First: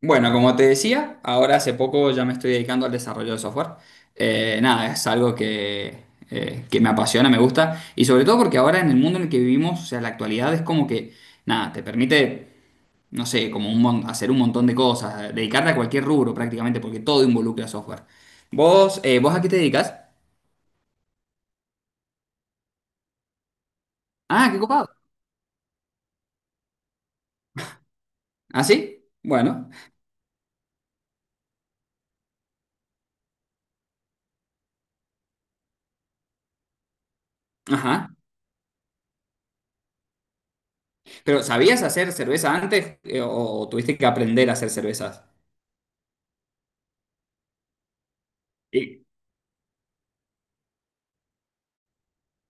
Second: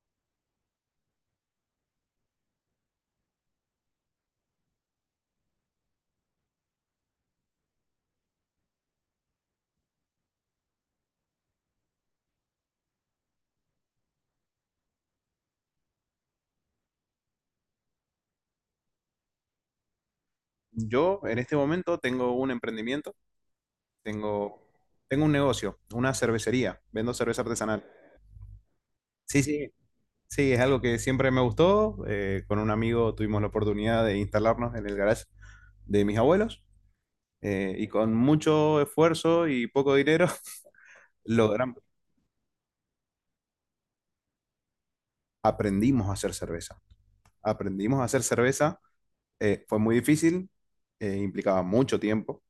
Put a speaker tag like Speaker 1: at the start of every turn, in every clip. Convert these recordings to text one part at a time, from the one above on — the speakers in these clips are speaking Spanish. Speaker 1: Bueno, como te decía, ahora hace poco ya me estoy dedicando al desarrollo de software. Nada, es algo que me apasiona, me gusta, y sobre todo porque ahora en el mundo en el que vivimos, o sea, la actualidad es como que, nada, te permite, no sé, como hacer un montón de cosas, dedicarte a cualquier rubro prácticamente, porque todo involucra software. ¿Vos a qué te dedicas?
Speaker 2: Yo en este momento tengo un emprendimiento,
Speaker 1: Ah, qué
Speaker 2: tengo,
Speaker 1: copado.
Speaker 2: tengo un negocio, una cervecería, vendo cerveza artesanal.
Speaker 1: ¿Ah, sí?
Speaker 2: Sí, sí.
Speaker 1: Bueno,
Speaker 2: Sí, es algo que siempre me gustó. Con un amigo tuvimos la oportunidad de instalarnos en el garage de mis abuelos, y
Speaker 1: ajá.
Speaker 2: con mucho esfuerzo y poco dinero
Speaker 1: ¿Pero
Speaker 2: logramos,
Speaker 1: sabías hacer cerveza antes, o tuviste que aprender a hacer cervezas?
Speaker 2: aprendimos a hacer cerveza. Aprendimos a hacer cerveza,
Speaker 1: Sí.
Speaker 2: fue muy difícil, implicaba mucho tiempo,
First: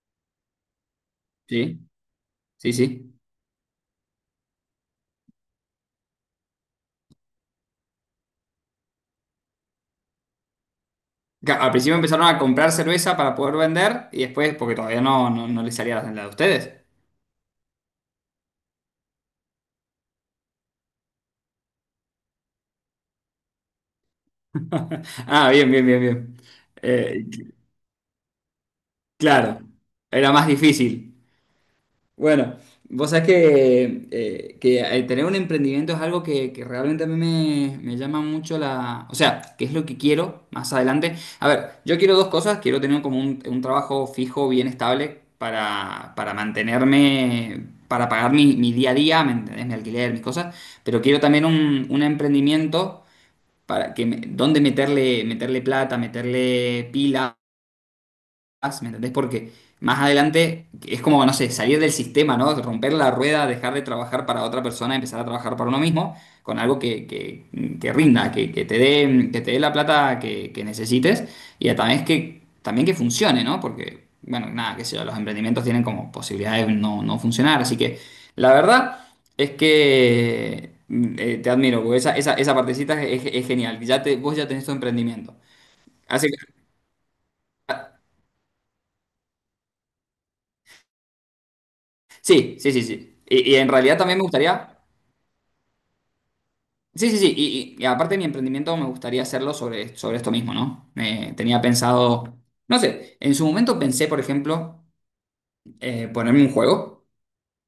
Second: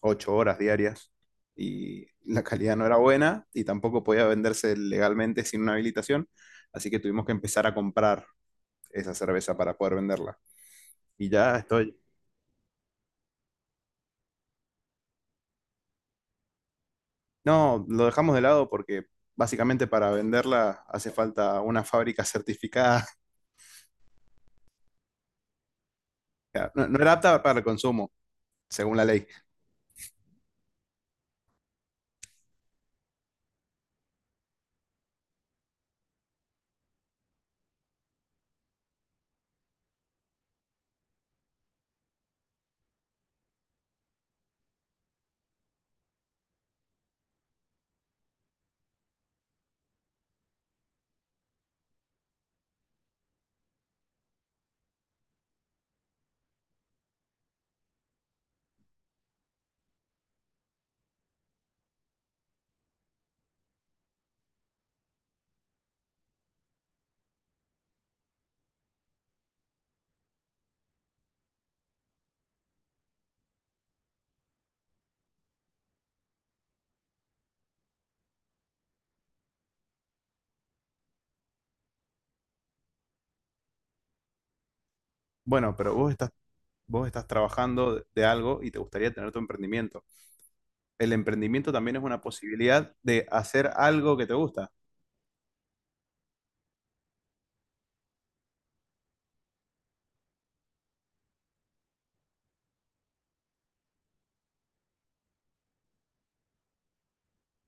Speaker 2: 8 horas diarias,
Speaker 1: Sí,
Speaker 2: y la
Speaker 1: sí,
Speaker 2: calidad no era
Speaker 1: sí.
Speaker 2: buena y tampoco podía venderse legalmente sin una habilitación, así que tuvimos que empezar a comprar esa cerveza para poder venderla. Y ya
Speaker 1: Claro, al principio
Speaker 2: estoy...
Speaker 1: empezaron a comprar cerveza para poder vender y después, porque todavía no les salía la de ustedes.
Speaker 2: No, lo dejamos de lado porque básicamente para venderla hace falta una fábrica certificada.
Speaker 1: Ah, bien, bien, bien, bien.
Speaker 2: No, no era
Speaker 1: Eh,
Speaker 2: apta para el consumo, según la ley.
Speaker 1: claro, era más difícil. Bueno, vos sabés que el tener un emprendimiento es algo que realmente a mí me llama mucho ¿O sea, que es lo que quiero más adelante? A ver, yo quiero dos cosas. Quiero tener como un trabajo fijo, bien estable, para mantenerme, para pagar mi día a día, ¿me entendés? Mi alquiler, mis cosas. Pero quiero también un emprendimiento donde meterle, plata, meterle pila más, ¿me entendés? Porque más adelante es como, no sé, salir del sistema, ¿no? Romper la rueda, dejar de trabajar para otra persona, empezar a trabajar para uno mismo, con algo que rinda, que te dé la plata que necesites y a también es que, también que funcione, ¿no? Porque, bueno, nada, qué sé yo, los emprendimientos tienen como posibilidades de no funcionar, así que la verdad es que te admiro, porque esa partecita es genial. Vos ya tenés tu emprendimiento.
Speaker 2: Bueno, pero vos estás, vos estás trabajando de algo y te gustaría tener tu emprendimiento. El emprendimiento también es una
Speaker 1: Sí, sí, sí,
Speaker 2: posibilidad
Speaker 1: sí.
Speaker 2: de
Speaker 1: Y en
Speaker 2: hacer
Speaker 1: realidad
Speaker 2: algo
Speaker 1: también me
Speaker 2: que te gusta,
Speaker 1: gustaría. Sí, sí, sí. Y aparte de mi emprendimiento, me gustaría hacerlo sobre esto mismo, ¿no? Tenía pensado. No sé, en su momento pensé, por ejemplo, ponerme un juego,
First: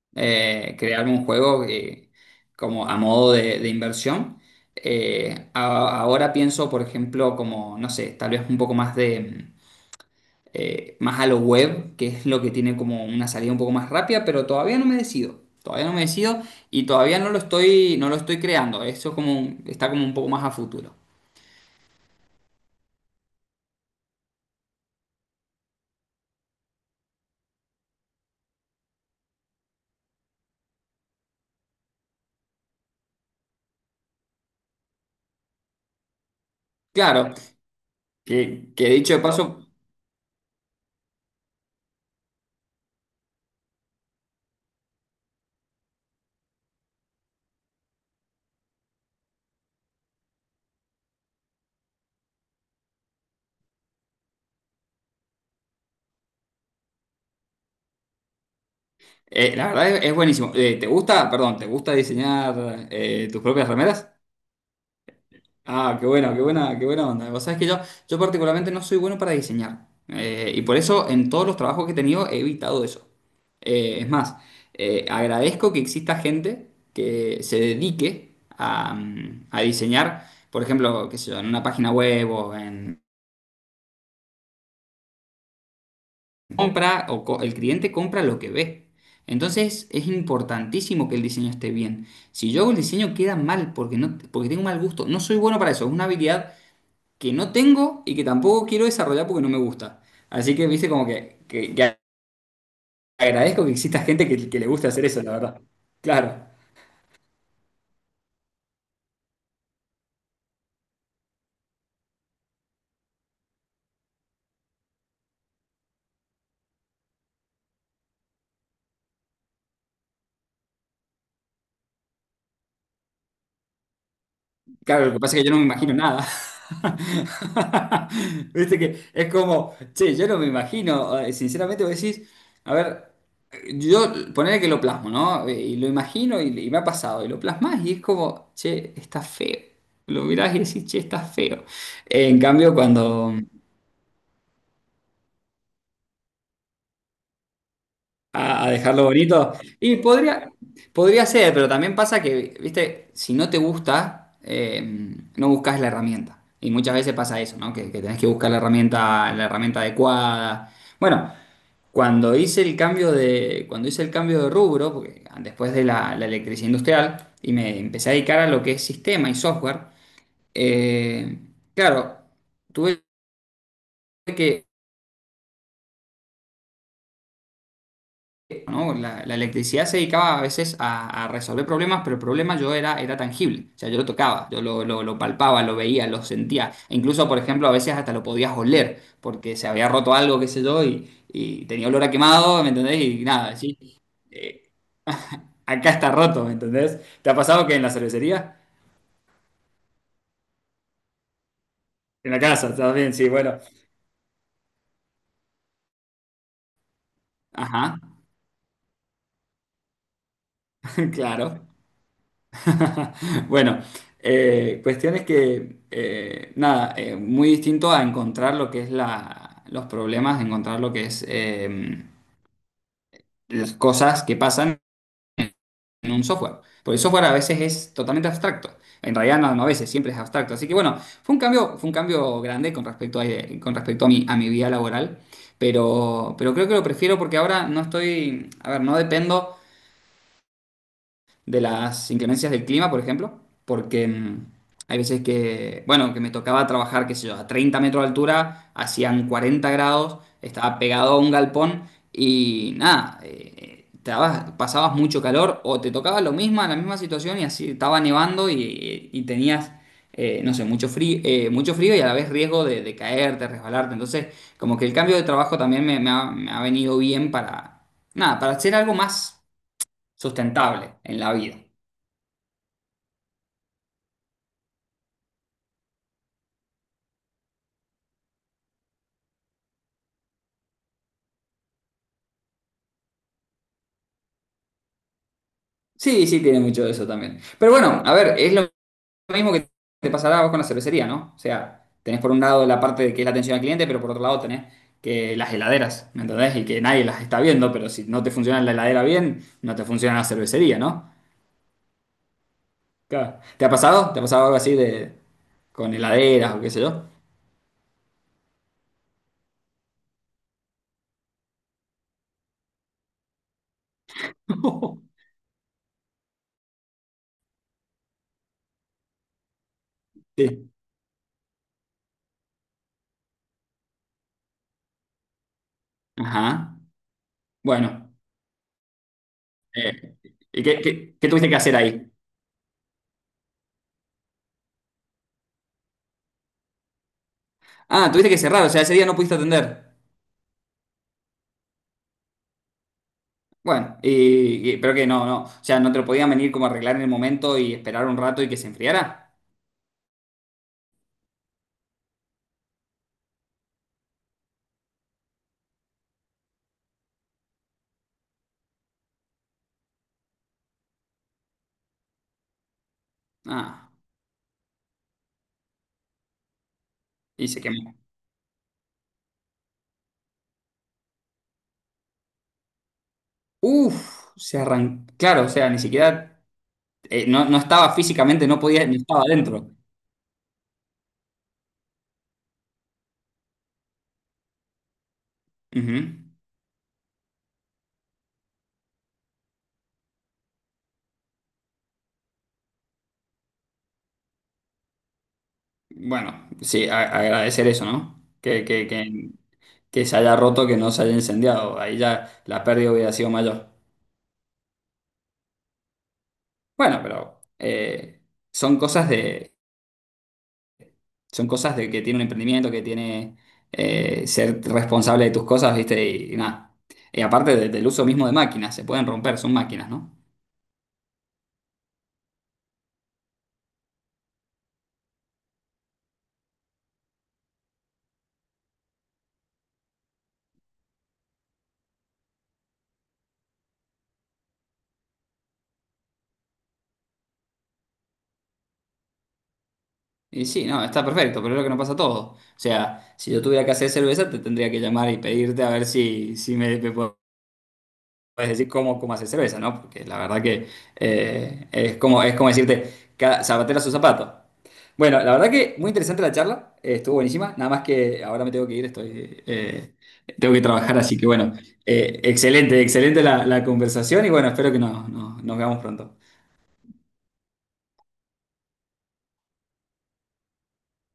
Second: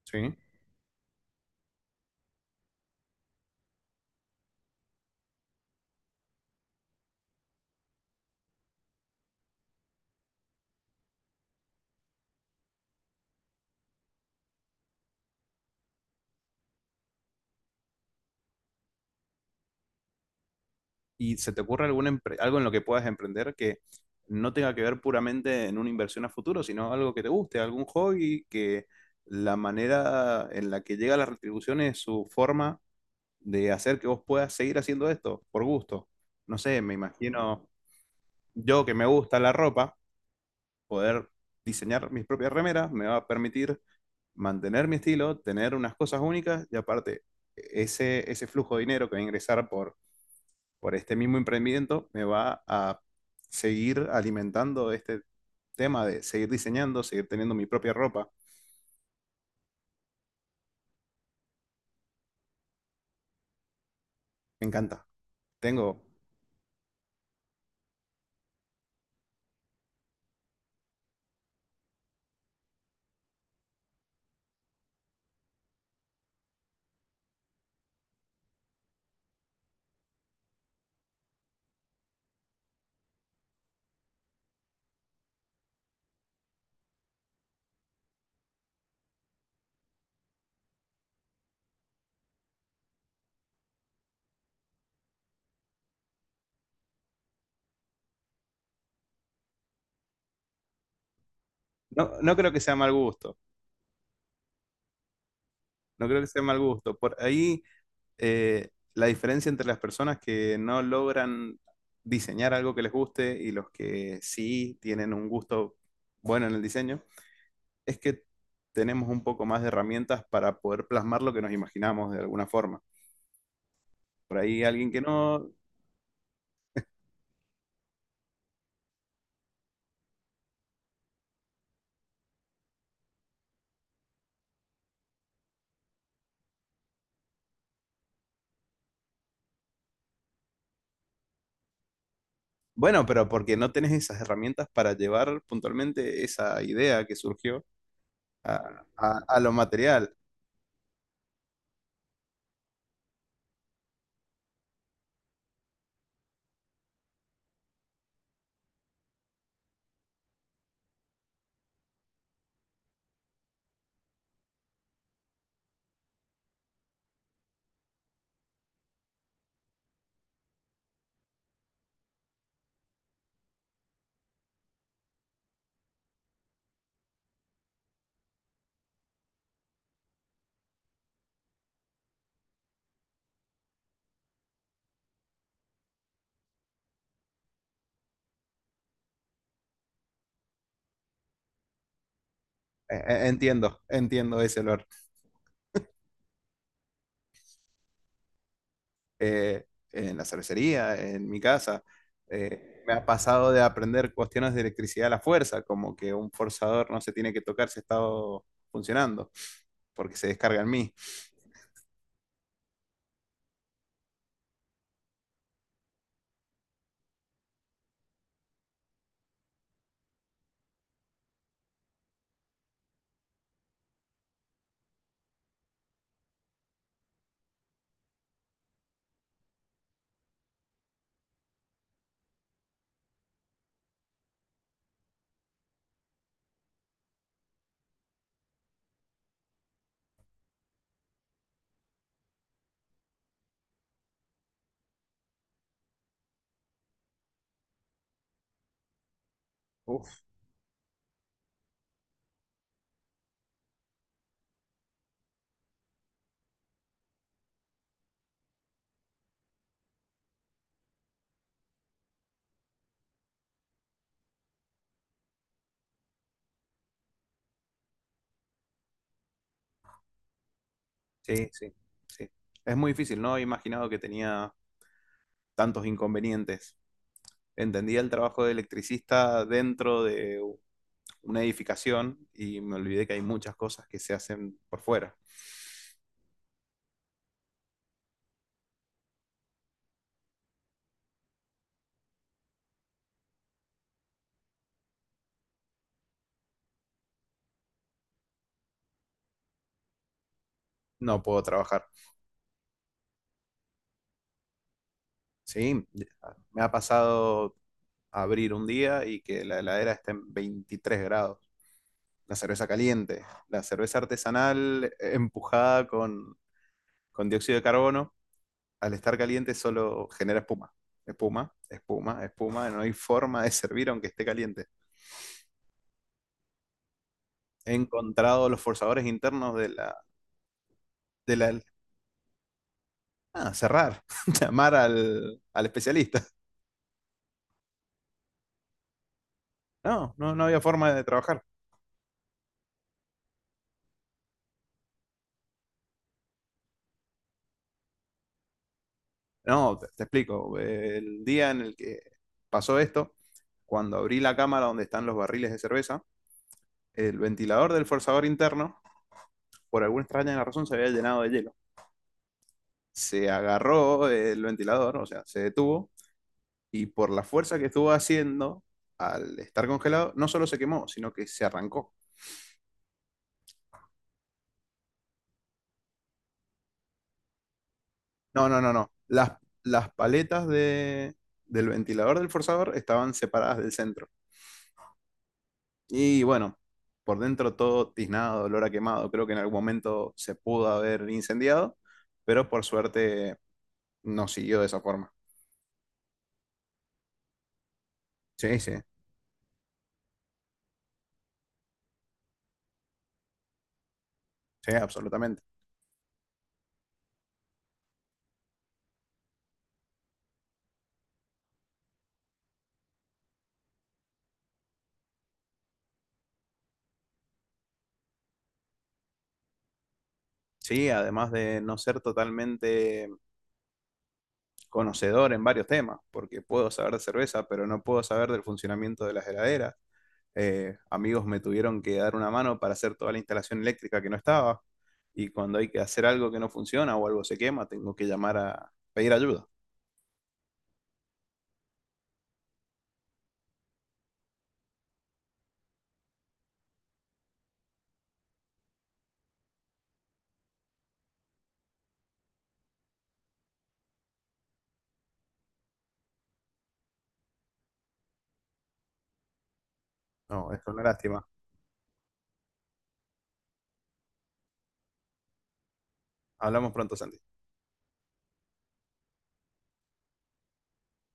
Speaker 2: ¿sí?
Speaker 1: crearme un juego como a modo de inversión. Ahora pienso, por ejemplo, como, no sé, tal vez un poco más de, más a lo web, que es lo que tiene como una salida un poco más rápida, pero todavía no me decido. Todavía no me decido y todavía no lo estoy creando. Eso como está como un poco más a futuro.
Speaker 2: ¿Y se te ocurre algún algo en lo que puedas emprender que no tenga que ver puramente en una inversión a futuro, sino algo que te guste, algún hobby que la manera en la que llega la retribución es su forma de hacer que vos puedas seguir haciendo esto por gusto? No sé, me
Speaker 1: Claro,
Speaker 2: imagino
Speaker 1: que,
Speaker 2: yo
Speaker 1: que
Speaker 2: que me
Speaker 1: dicho de no,
Speaker 2: gusta
Speaker 1: paso,
Speaker 2: la ropa, poder diseñar mis propias remeras me va a permitir mantener mi estilo, tener unas cosas únicas y aparte ese, ese flujo de dinero que va a ingresar por este mismo emprendimiento me va a seguir alimentando este tema de seguir diseñando, seguir teniendo mi propia ropa.
Speaker 1: la verdad es buenísimo. ¿Te gusta, perdón, te gusta diseñar tus propias remeras?
Speaker 2: Me encanta.
Speaker 1: Ah,
Speaker 2: Tengo,
Speaker 1: qué bueno, qué buena onda. Vos sabés que yo particularmente no soy bueno para diseñar. Y por eso en todos los trabajos que he tenido he evitado eso. Es más, agradezco que exista gente que se dedique a diseñar, por ejemplo, qué sé yo, en una página web o en compra, el cliente compra lo que ve. Entonces es importantísimo que el diseño esté bien. Si yo hago el diseño queda mal porque, no, porque tengo mal gusto. No soy bueno para eso. Es una habilidad que no tengo y que tampoco quiero desarrollar porque no me gusta. Así que, viste, como que
Speaker 2: no, no creo que sea mal gusto,
Speaker 1: agradezco que exista gente que le guste hacer eso, la verdad.
Speaker 2: no creo que
Speaker 1: Claro,
Speaker 2: sea mal gusto. Por ahí, la diferencia entre las personas que no logran diseñar algo que les guste y los que sí tienen un gusto bueno en el diseño es que tenemos un poco más de herramientas para poder plasmar lo que nos imaginamos de alguna forma. Por ahí alguien que
Speaker 1: claro, lo que pasa es que
Speaker 2: no...
Speaker 1: yo no me imagino nada. Viste que es como, che, yo no me imagino, sinceramente vos decís, a ver, yo poner que lo plasmo, ¿no? Y lo imagino y me ha pasado, y lo plasmas y es como, che, está feo. Lo mirás y decís, che, está feo. En cambio,
Speaker 2: Bueno, pero
Speaker 1: cuando,
Speaker 2: porque no tenés esas herramientas para llevar puntualmente esa idea que surgió
Speaker 1: a
Speaker 2: a,
Speaker 1: dejarlo
Speaker 2: a lo
Speaker 1: bonito. Y
Speaker 2: material.
Speaker 1: podría ser, pero también pasa que, viste, si no te gusta, no buscas la herramienta. Y muchas veces pasa eso, ¿no? Que tenés que buscar la herramienta adecuada. Bueno, cuando hice el cambio de rubro, porque después de la electricidad industrial, y me empecé a dedicar a lo que es sistema y software. eh, claro, tuve que, ¿no? La electricidad se dedicaba a veces a resolver problemas, pero el problema yo era tangible, o sea, yo lo tocaba, yo lo palpaba, lo veía, lo sentía. E incluso, por ejemplo, a veces hasta lo podías oler, porque se había roto algo, qué sé yo, y tenía olor a quemado, ¿me entendés? Y nada, sí,
Speaker 2: Entiendo, entiendo ese
Speaker 1: eh,
Speaker 2: olor.
Speaker 1: acá está roto, ¿me entendés? ¿Te ha pasado que en la cervecería?
Speaker 2: Eh, en la cervecería, en mi casa,
Speaker 1: En la casa,
Speaker 2: me ha
Speaker 1: también, sí,
Speaker 2: pasado
Speaker 1: bueno,
Speaker 2: de aprender cuestiones de electricidad a la fuerza, como que un forzador no se tiene que tocar si está
Speaker 1: ajá,
Speaker 2: funcionando, porque se descarga en mí.
Speaker 1: claro. Bueno, cuestiones que, nada, muy distinto a encontrar lo que es los problemas, encontrar lo que es las cosas que pasan en un software. Porque el software a veces es totalmente abstracto. En realidad no, no a veces, siempre es abstracto. Así que bueno, fue un cambio grande con respecto con respecto a a mi vida laboral. Pero creo que lo prefiero porque ahora no estoy, a ver, no dependo de las inclemencias del clima, por ejemplo, porque hay veces que, bueno, que me tocaba trabajar, qué sé yo, a 30 metros de altura, hacían 40 grados,
Speaker 2: Uf,
Speaker 1: estaba pegado a un galpón y nada, pasabas mucho calor o te tocaba lo mismo, la misma situación y así estaba nevando y tenías no sé, mucho frío y a la vez riesgo de caerte, resbalarte. Entonces, como que el cambio de trabajo también me ha venido bien para, nada, para hacer algo más sustentable en la
Speaker 2: sí,
Speaker 1: vida.
Speaker 2: sí, sí. Es muy difícil, no he imaginado que tenía tantos inconvenientes. Entendía el trabajo de electricista dentro de una edificación y me olvidé que hay muchas cosas que se hacen por fuera.
Speaker 1: Sí, sí, tiene mucho de eso también. Pero bueno, a ver, es lo mismo que te pasará a vos con la cervecería, ¿no? O sea, tenés por un lado la parte de que es la atención al cliente, pero por otro lado tenés que las heladeras, ¿me entendés? Y que nadie las está viendo, pero si no te funciona la heladera bien, no te funciona la cervecería, ¿no?
Speaker 2: No puedo trabajar.
Speaker 1: Claro. ¿Te ha pasado? ¿Te ha pasado algo así de
Speaker 2: Sí,
Speaker 1: con heladeras
Speaker 2: me
Speaker 1: o qué
Speaker 2: ha
Speaker 1: sé yo?
Speaker 2: pasado abrir un día y que la heladera esté en 23 grados. La cerveza caliente, la cerveza artesanal empujada con dióxido de carbono, al estar caliente solo genera
Speaker 1: Sí.
Speaker 2: espuma. Espuma, espuma, espuma, no hay forma de servir aunque esté caliente.
Speaker 1: Ajá.
Speaker 2: He
Speaker 1: Bueno.
Speaker 2: encontrado los forzadores internos de la...
Speaker 1: eh, ¿Y qué
Speaker 2: De la,
Speaker 1: tuviste que hacer ahí?
Speaker 2: ah, cerrar, llamar al, al especialista.
Speaker 1: Ah, tuviste que cerrar, o sea, ese día no pudiste atender.
Speaker 2: No, no, no había forma de trabajar.
Speaker 1: Bueno, pero que no, no. O sea, no te lo podían venir como a arreglar en el momento y esperar un rato y que se enfriara.
Speaker 2: No, te explico. El día en el que pasó esto, cuando abrí la cámara donde están los barriles de cerveza, el ventilador del forzador interno, por alguna extraña razón, se había llenado de hielo. Se
Speaker 1: Ah,
Speaker 2: agarró el ventilador, o sea, se detuvo, y por la
Speaker 1: y
Speaker 2: fuerza
Speaker 1: se
Speaker 2: que estuvo
Speaker 1: quemó.
Speaker 2: haciendo, al estar congelado, no solo se quemó, sino que se arrancó.
Speaker 1: Uf, se arrancó. Claro, o sea, ni siquiera, no, no estaba
Speaker 2: No,
Speaker 1: físicamente, no
Speaker 2: no, no,
Speaker 1: podía,
Speaker 2: no.
Speaker 1: no estaba adentro.
Speaker 2: Las paletas de, del ventilador del forzador estaban separadas del centro.
Speaker 1: Ujú.
Speaker 2: Y bueno, por dentro todo tiznado, olor a quemado. Creo que en algún momento se pudo haber incendiado, pero por suerte no siguió de esa forma.
Speaker 1: Bueno, sí, agradecer eso, ¿no?
Speaker 2: Sí,
Speaker 1: Que,
Speaker 2: sí,
Speaker 1: que, que, que se haya roto, que no se haya incendiado. Ahí ya la pérdida hubiera sido mayor.
Speaker 2: sí, absolutamente.
Speaker 1: Bueno, pero son cosas de, son cosas de que tiene un emprendimiento, que tiene ser responsable de tus cosas, ¿viste? Y nada. Y aparte del uso mismo de máquinas, se pueden romper, son máquinas, ¿no?
Speaker 2: Sí, además de no ser totalmente conocedor en varios temas, porque puedo saber de cerveza, pero no puedo saber del funcionamiento de las heladeras. Amigos me tuvieron que dar una mano para hacer toda la instalación eléctrica que no estaba, y cuando hay que hacer algo que no funciona o algo se quema, tengo que llamar a pedir ayuda.
Speaker 1: Y sí, no, está perfecto, pero es lo que no pasa todo. O sea, si yo tuviera que hacer cerveza, te tendría que llamar y pedirte a ver si me, podés Puedes decir cómo hacer cerveza, ¿no? Porque la verdad que es como decirte, cada zapatero a su zapato. Bueno, la verdad que muy interesante la charla, estuvo buenísima, nada más que ahora me tengo que ir,
Speaker 2: No,
Speaker 1: tengo
Speaker 2: es
Speaker 1: que
Speaker 2: una
Speaker 1: trabajar, así
Speaker 2: lástima.
Speaker 1: que bueno, excelente, excelente la conversación y bueno, espero que nos veamos pronto.
Speaker 2: Hablamos pronto, Santi.